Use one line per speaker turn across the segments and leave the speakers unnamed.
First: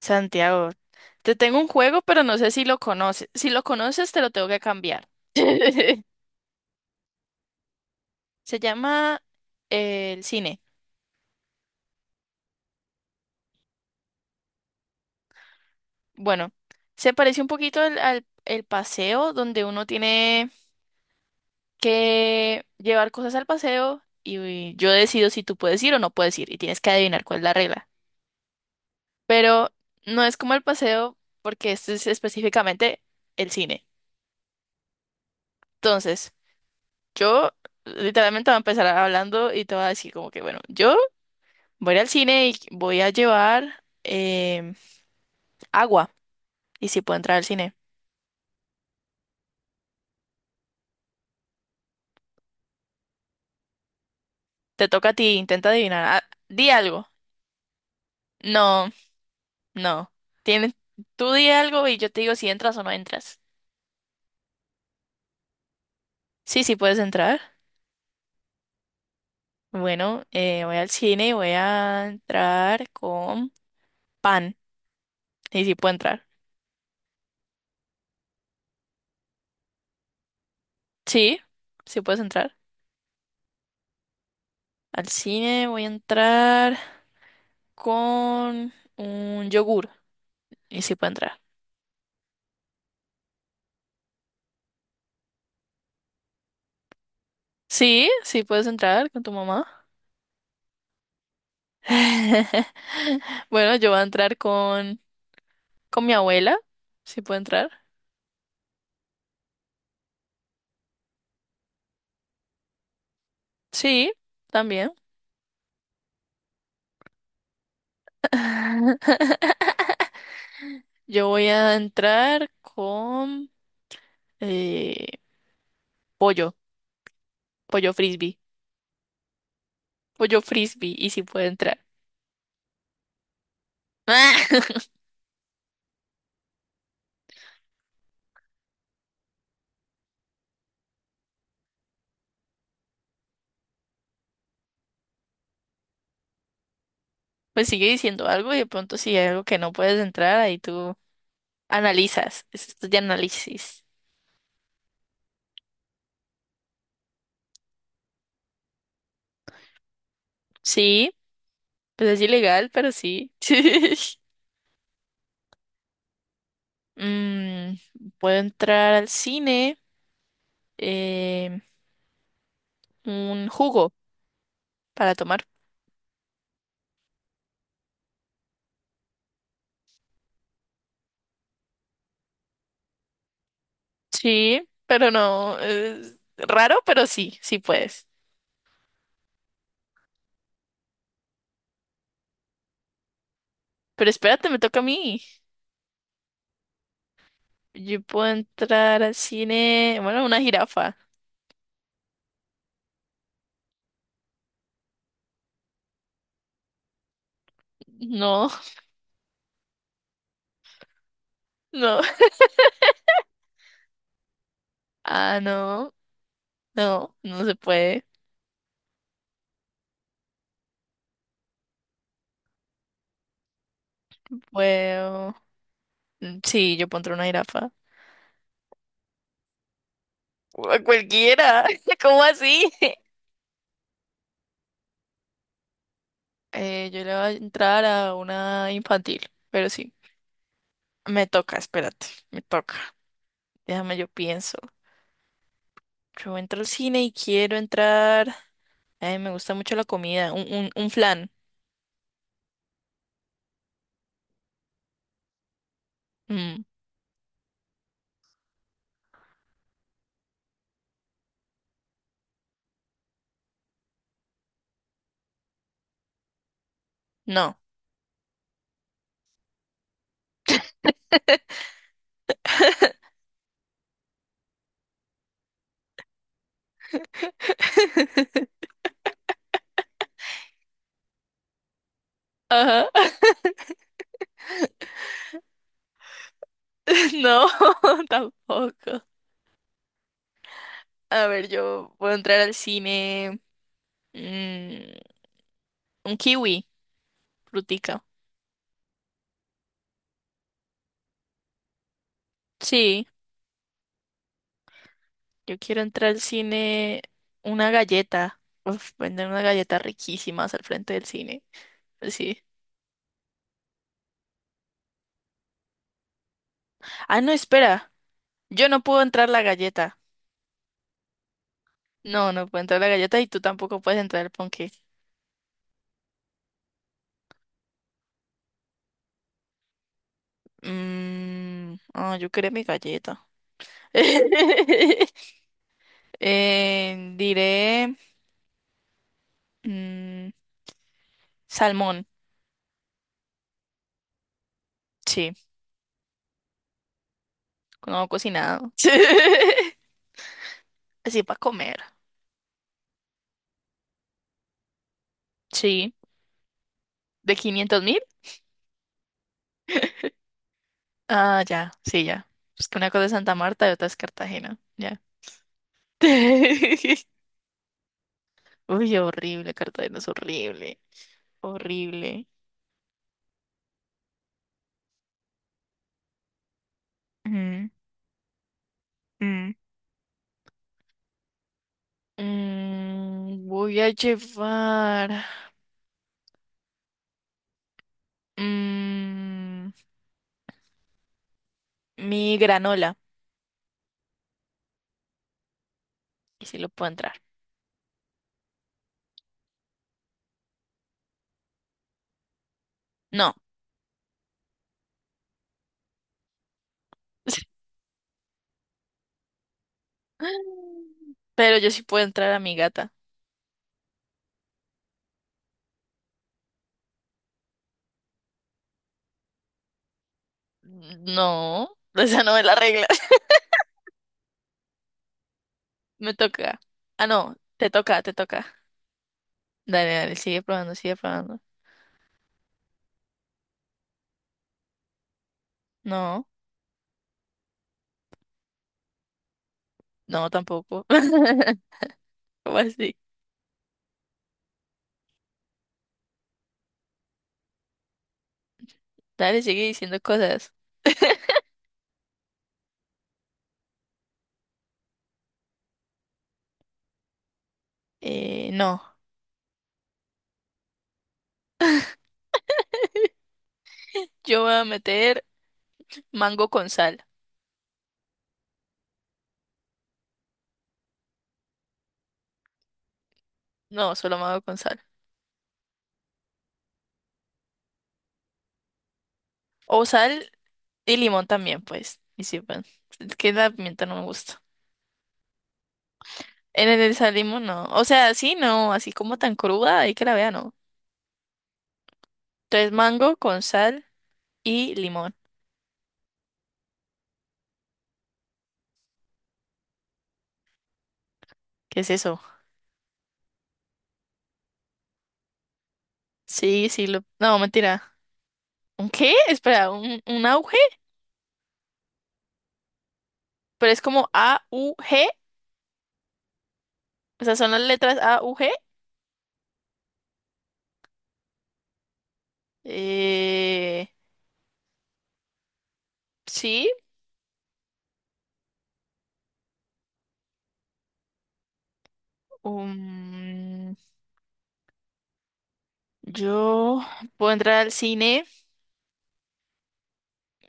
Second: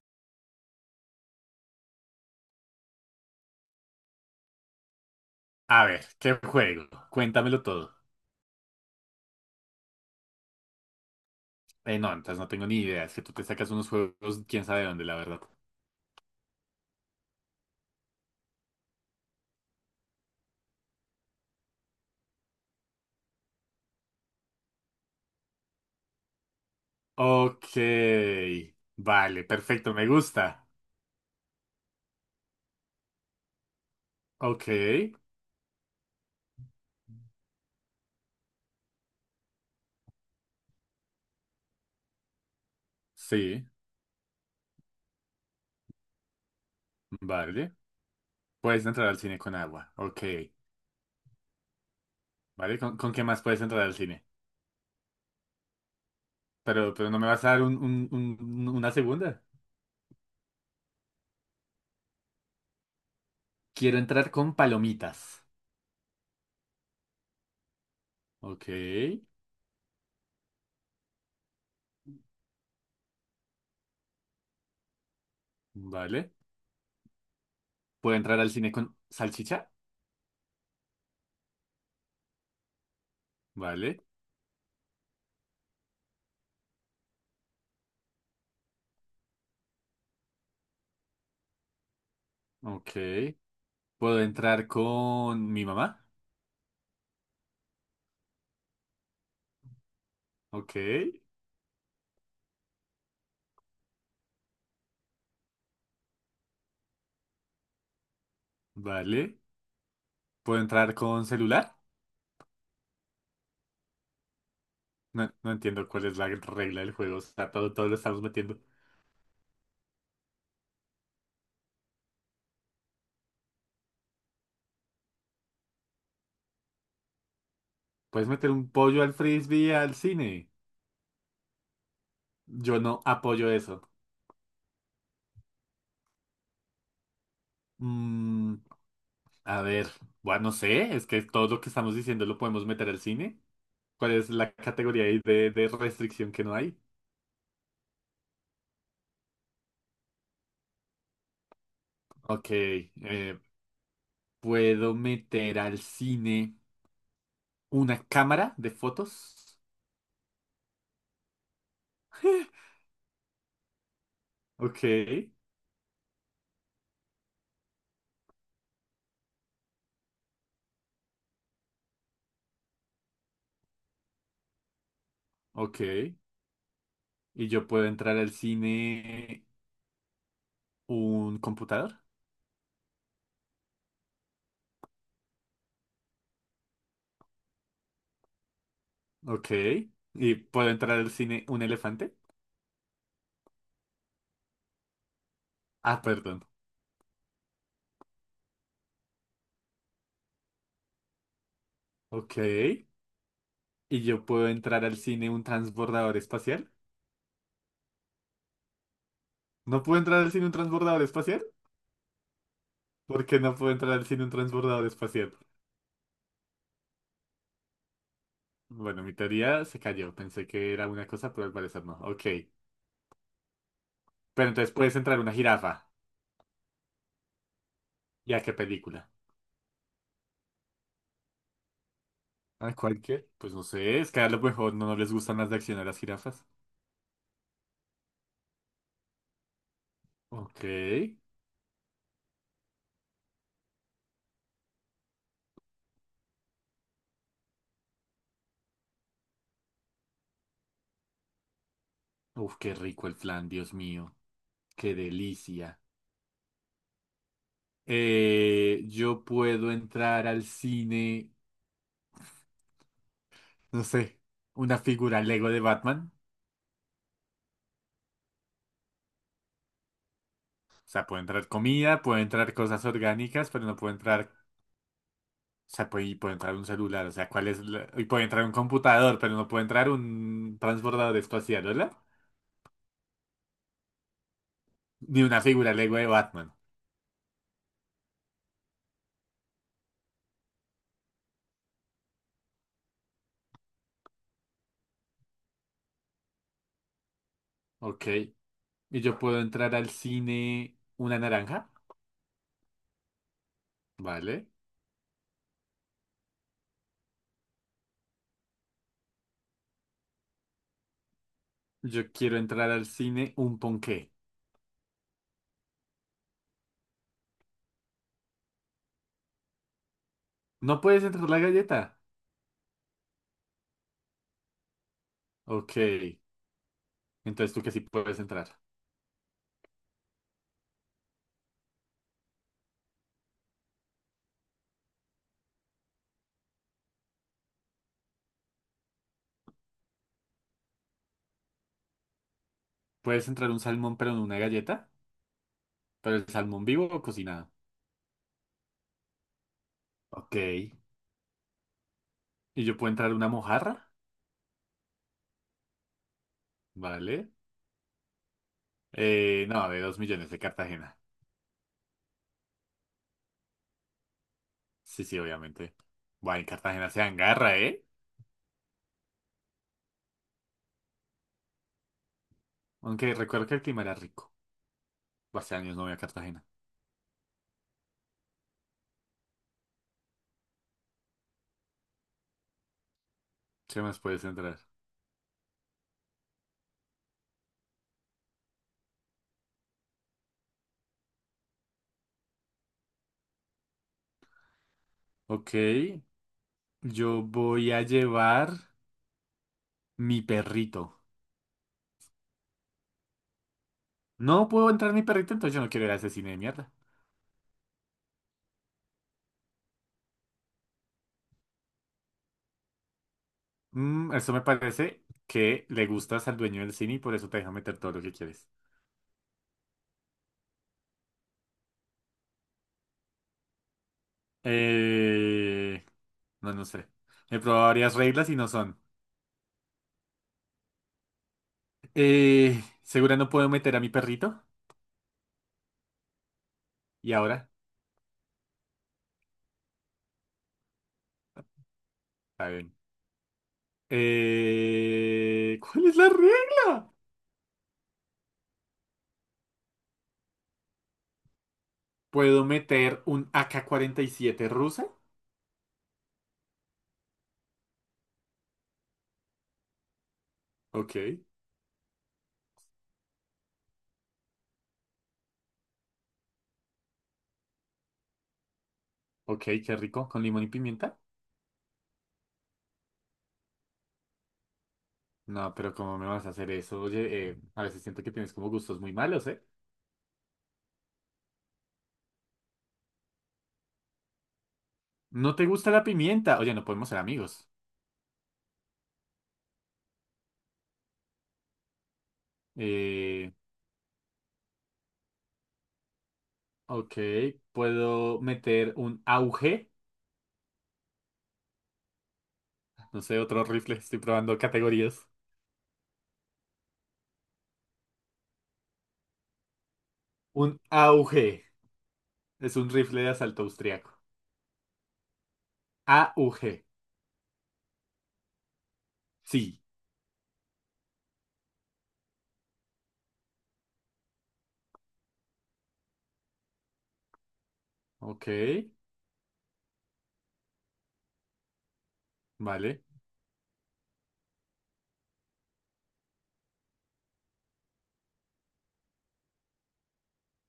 Santiago, te tengo un juego, pero no sé si lo conoces. Si lo conoces, te lo tengo que cambiar.
A ver, ¿qué juego? Cuéntamelo todo.
Se llama el cine.
No, entonces no tengo ni idea. Es que tú te sacas unos juegos, quién sabe dónde, la verdad.
Bueno, se parece un poquito el paseo, donde uno tiene que llevar cosas al paseo y yo decido si tú puedes ir o no puedes ir y tienes que adivinar cuál es la
Ok.
regla.
Vale,
Pero
perfecto, me
no es
gusta.
como el paseo, porque este es específicamente el cine.
Ok.
Entonces, yo literalmente voy a empezar hablando y te voy a decir como que, bueno, yo... Voy a ir al cine y voy a
Sí,
llevar agua. Y si puedo entrar al
vale.
cine.
Puedes entrar al cine con agua. Ok. Vale, ¿con qué más puedes entrar al cine?
Te toca a ti, intenta adivinar. Ah, di
Pero,
algo.
pero no me vas a dar
No,
una segunda.
no. Tienes, tú di algo y yo te digo si entras o no entras.
Quiero entrar con palomitas.
Sí, sí puedes entrar.
Ok.
Bueno, voy al cine y voy a entrar con pan. Y si puedo entrar.
Vale. ¿Puedo entrar al cine con salchicha?
Sí, sí puedes entrar.
Vale.
Al cine voy a entrar con un yogur. Y si puedo entrar.
Ok. ¿Puedo entrar con mi mamá?
Sí, sí puedes entrar con tu mamá.
Ok,
Bueno, yo voy a entrar con mi abuela, si puedo entrar.
vale. ¿Puedo entrar con celular?
Sí, también.
No, no entiendo cuál es la regla del juego. O sea, todo, todo lo estamos metiendo.
Yo voy a entrar con eh, pollo, pollo
¿Puedes
frisbee,
meter un pollo al frisbee al
pollo
cine?
frisbee, y si puedo entrar.
Yo no apoyo eso. Mm, a ver, bueno, no sé, es que todo lo que estamos diciendo lo podemos meter al cine. ¿Cuál es la categoría ahí de restricción que no hay?
Pues sigue diciendo algo y de pronto si hay algo que no puedes entrar, ahí tú analizas.
Ok,
Es esto de análisis.
¿puedo meter al cine una cámara de fotos?
Sí, pues es ilegal, pero sí.
Ok,
Mm, puedo entrar al cine, eh, un jugo para tomar.
ok. Y yo puedo entrar al cine. ¿Un computador?
Sí, pero no. Es raro, pero sí, sí puedes.
Ok. ¿Y puedo entrar al cine un elefante?
Pero espérate, me toca a mí.
Ah, perdón.
Yo puedo entrar al cine. Bueno, una jirafa.
Ok. ¿Y yo puedo entrar al cine un transbordador espacial?
No,
¿No puedo entrar al cine un transbordador espacial?
no.
¿Por qué no puedo entrar al cine un transbordador espacial?
Ah, no. No, no se puede.
Bueno, mi teoría se cayó. Pensé que era una cosa, pero al parecer no. Ok. Pero entonces puedes entrar una
Puedo.
jirafa.
Mm, sí, yo puedo entrar a una jirafa.
¿Y a qué película?
A cualquiera. ¿Cómo así?
¿A cualquier? Pues no sé, es que a lo mejor no, no les gustan las de acción a las jirafas.
Yo le voy a entrar a una infantil, pero sí.
Ok.
Me toca, espérate, me toca. Déjame, yo pienso. Yo entro al cine y quiero entrar. Ay, me gusta mucho la comida. Un flan.
Uf, qué rico el flan, Dios mío. Qué delicia.
Mm,
Yo puedo entrar al cine, no sé, una figura Lego de Batman.
no.
O sea, puede entrar comida, puede entrar cosas orgánicas, pero no puede entrar, o sea, puede, y puede entrar un celular, o sea, ¿cuál es y puede entrar un computador, pero no puede entrar un transbordador espacial, ¿verdad?
Ajá.
Ni una figura Lego de Batman.
No, tampoco. A ver, yo puedo entrar al cine. mm, un kiwi, frutica.
Ok. Y yo puedo entrar al cine una naranja,
Sí,
¿vale?
yo quiero entrar al cine. Una galleta. Uf, venden unas galletas riquísimas al frente del cine.
Yo
Pues
quiero
sí.
entrar al cine un ponqué.
Ah, no, espera. Yo no puedo entrar la galleta.
No puedes entrar la galleta.
No, no puedo entrar la galleta y tú tampoco puedes entrar el ponqué.
Ok. Entonces tú que sí puedes entrar.
Mmm. Ah, yo quería mi galleta. Diré mm, salmón,
Puedes entrar un salmón, pero en una galleta.
sí,
Pero el salmón vivo o cocinado.
no cocinado.
Ok. Y
Así para comer,
yo puedo entrar una mojarra,
sí.
¿vale?
¿De 500.000?
No, de 2.000.000 de Cartagena.
Ah, ya, sí, ya. Es que una cosa es Santa Marta y otra es Cartagena, ya.
Sí, sí, obviamente. Bueno, en Cartagena se angarra, ¿eh?
Uy, horrible, Cartagena es horrible, horrible.
Aunque recuerdo que el clima era rico. Hace años no voy a Cartagena.
Mm, mm. Voy
¿Qué
a
más puedes entrar?
llevar mm, mi granola,
Ok,
y si lo puedo entrar.
yo voy a llevar mi perrito.
No.
No puedo entrar mi perrito, entonces yo no quiero ir a ese cine de mierda.
Pero yo sí puedo entrar a mi gata.
Mm, eso me parece que le gustas al dueño del cine y por eso te deja meter todo lo que quieres.
No, esa no es la regla.
Eh,
Me
no,
toca.
no sé.
Ah, no,
He probado
te
varias
toca, te
reglas y
toca.
no son.
Dale, dale, sigue probando, sigue probando.
¿Segura no puedo meter a mi perrito?
No,
Y ahora,
no, tampoco.
está
¿Cómo
bien.
así?
¿Cuál es la regla?
Dale, sigue diciendo cosas.
¿Puedo meter un AK7 rusa?
No,
Ok,
yo voy a meter mango con sal.
ok, qué rico, con limón y pimienta.
No, solo mango con sal.
No, pero ¿cómo me vas a hacer eso? Oye, a veces siento que tienes como gustos muy malos, ¿eh?
O sal y limón también, pues. Y sí, bueno, es que la pimienta no me gusta.
¿No te gusta la pimienta? Oye, no
En
podemos
el
ser
sal limón
amigos.
no. O sea, sí, no, así como tan cruda, ahí que la vea, no. Entonces mango
Eh,
con sal y limón.
ok, ¿puedo meter un auge?
¿Qué es eso?
No sé, otro rifle. Estoy probando categorías.
Sí, sí, lo... No, mentira. ¿Un qué? Espera, ¿un
Un
auge?
AUG. Es un rifle de asalto
Pero es
austriaco.
como AUG.
AUG.
O sea, son las letras AUG.
Sí.
Eh... Sí.
Ok. Vale.
um, Yo puedo entrar al cine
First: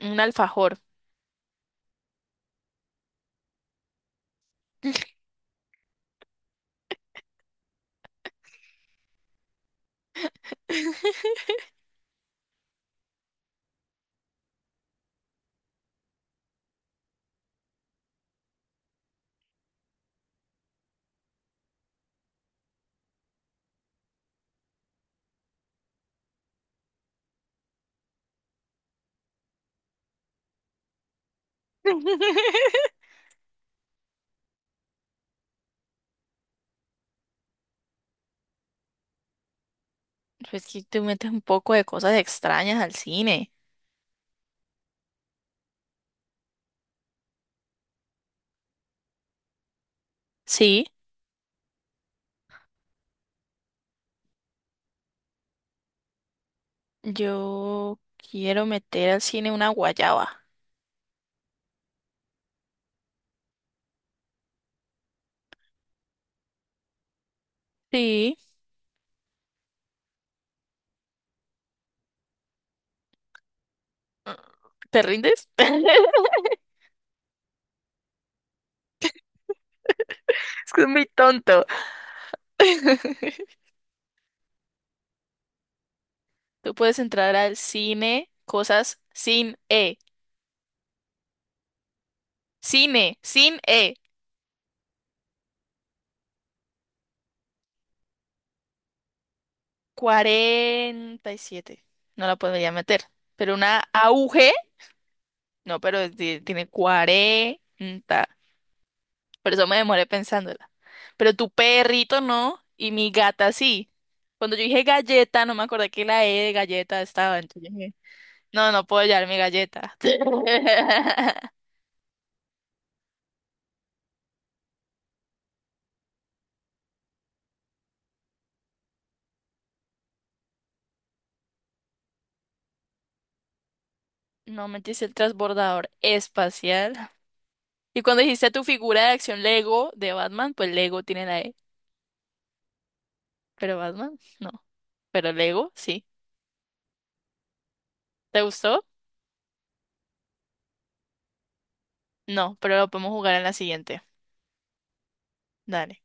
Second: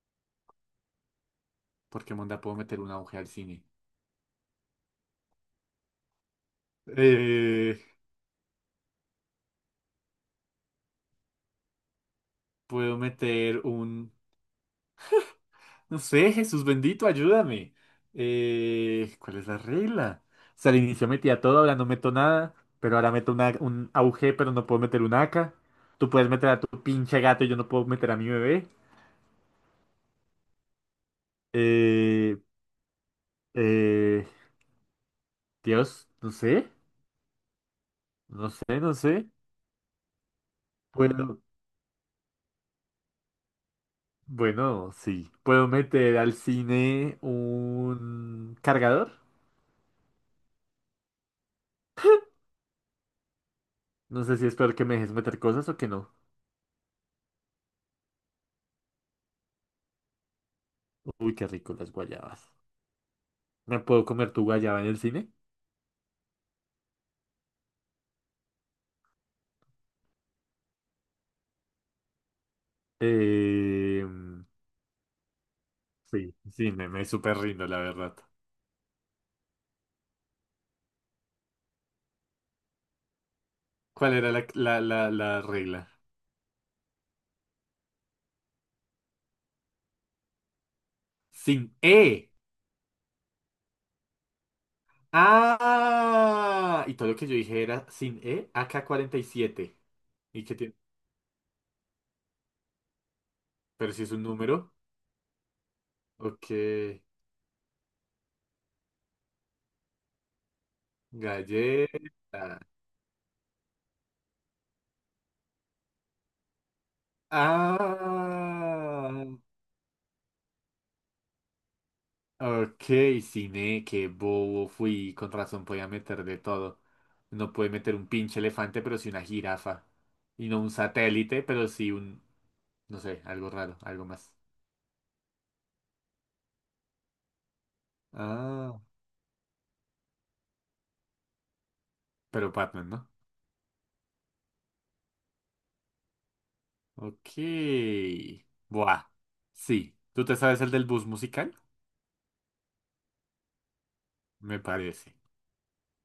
un alfajor.
¿Por qué monda puedo meter un AUG al cine? Eh, Puedo meter un... No sé, Jesús bendito, ayúdame. ¿Cuál es la regla? O sea, al inicio metía todo, ahora no meto nada. Pero ahora meto un AUG, pero no puedo meter un AK. Tú puedes meter a tu pinche gato y yo no puedo meter a mi bebé. Eh, eh, Dios, no sé, no sé, no sé.
Pues que te metes
Puedo,
un poco de cosas extrañas al cine.
bueno, sí. Puedo meter al cine un cargador.
Sí.
No sé si es peor que me dejes meter cosas o que no.
Yo quiero meter al cine una guayaba.
Uy, qué rico las guayabas. ¿Me puedo comer tu guayaba en el cine?
Sí.
Eh,
¿Te rindes?
sí, sí, me súper rindo, la verdad.
Es que es muy tonto.
¿Cuál era la regla?
Tú puedes entrar al cine, cosas sin E.
Sin E.
Cine, sin E.
Ah, y todo lo que yo dije era sin E, AK47. ¿Y qué tiene?
47. No la podría meter. Pero una
Pero si es un
auge,
número.
no, pero
Ok,
tiene 40. Por eso me demoré pensándola. Pero tu perrito no,
galleta.
y mi gata sí. Cuando yo dije galleta, no me acordé que la E de galleta estaba. Entonces dije, no, no puedo
Ah,
llevar mi galleta.
ok, cine, qué bobo fui. Con razón podía meter de todo. No puede meter un pinche elefante, pero sí una jirafa. Y no un satélite, pero sí un, no sé, algo raro, algo más.
No me dice el transbordador espacial. Y cuando dijiste tu
Ah,
figura de acción Lego de Batman, pues Lego tiene la E.
pero Batman, ¿no?
Pero Batman, no. Pero Lego, sí.
Ok.
¿Te gustó?
Buah. Sí. ¿Tú te sabes el del bus musical?
No, pero lo podemos jugar en la siguiente.
Me parece.
Dale.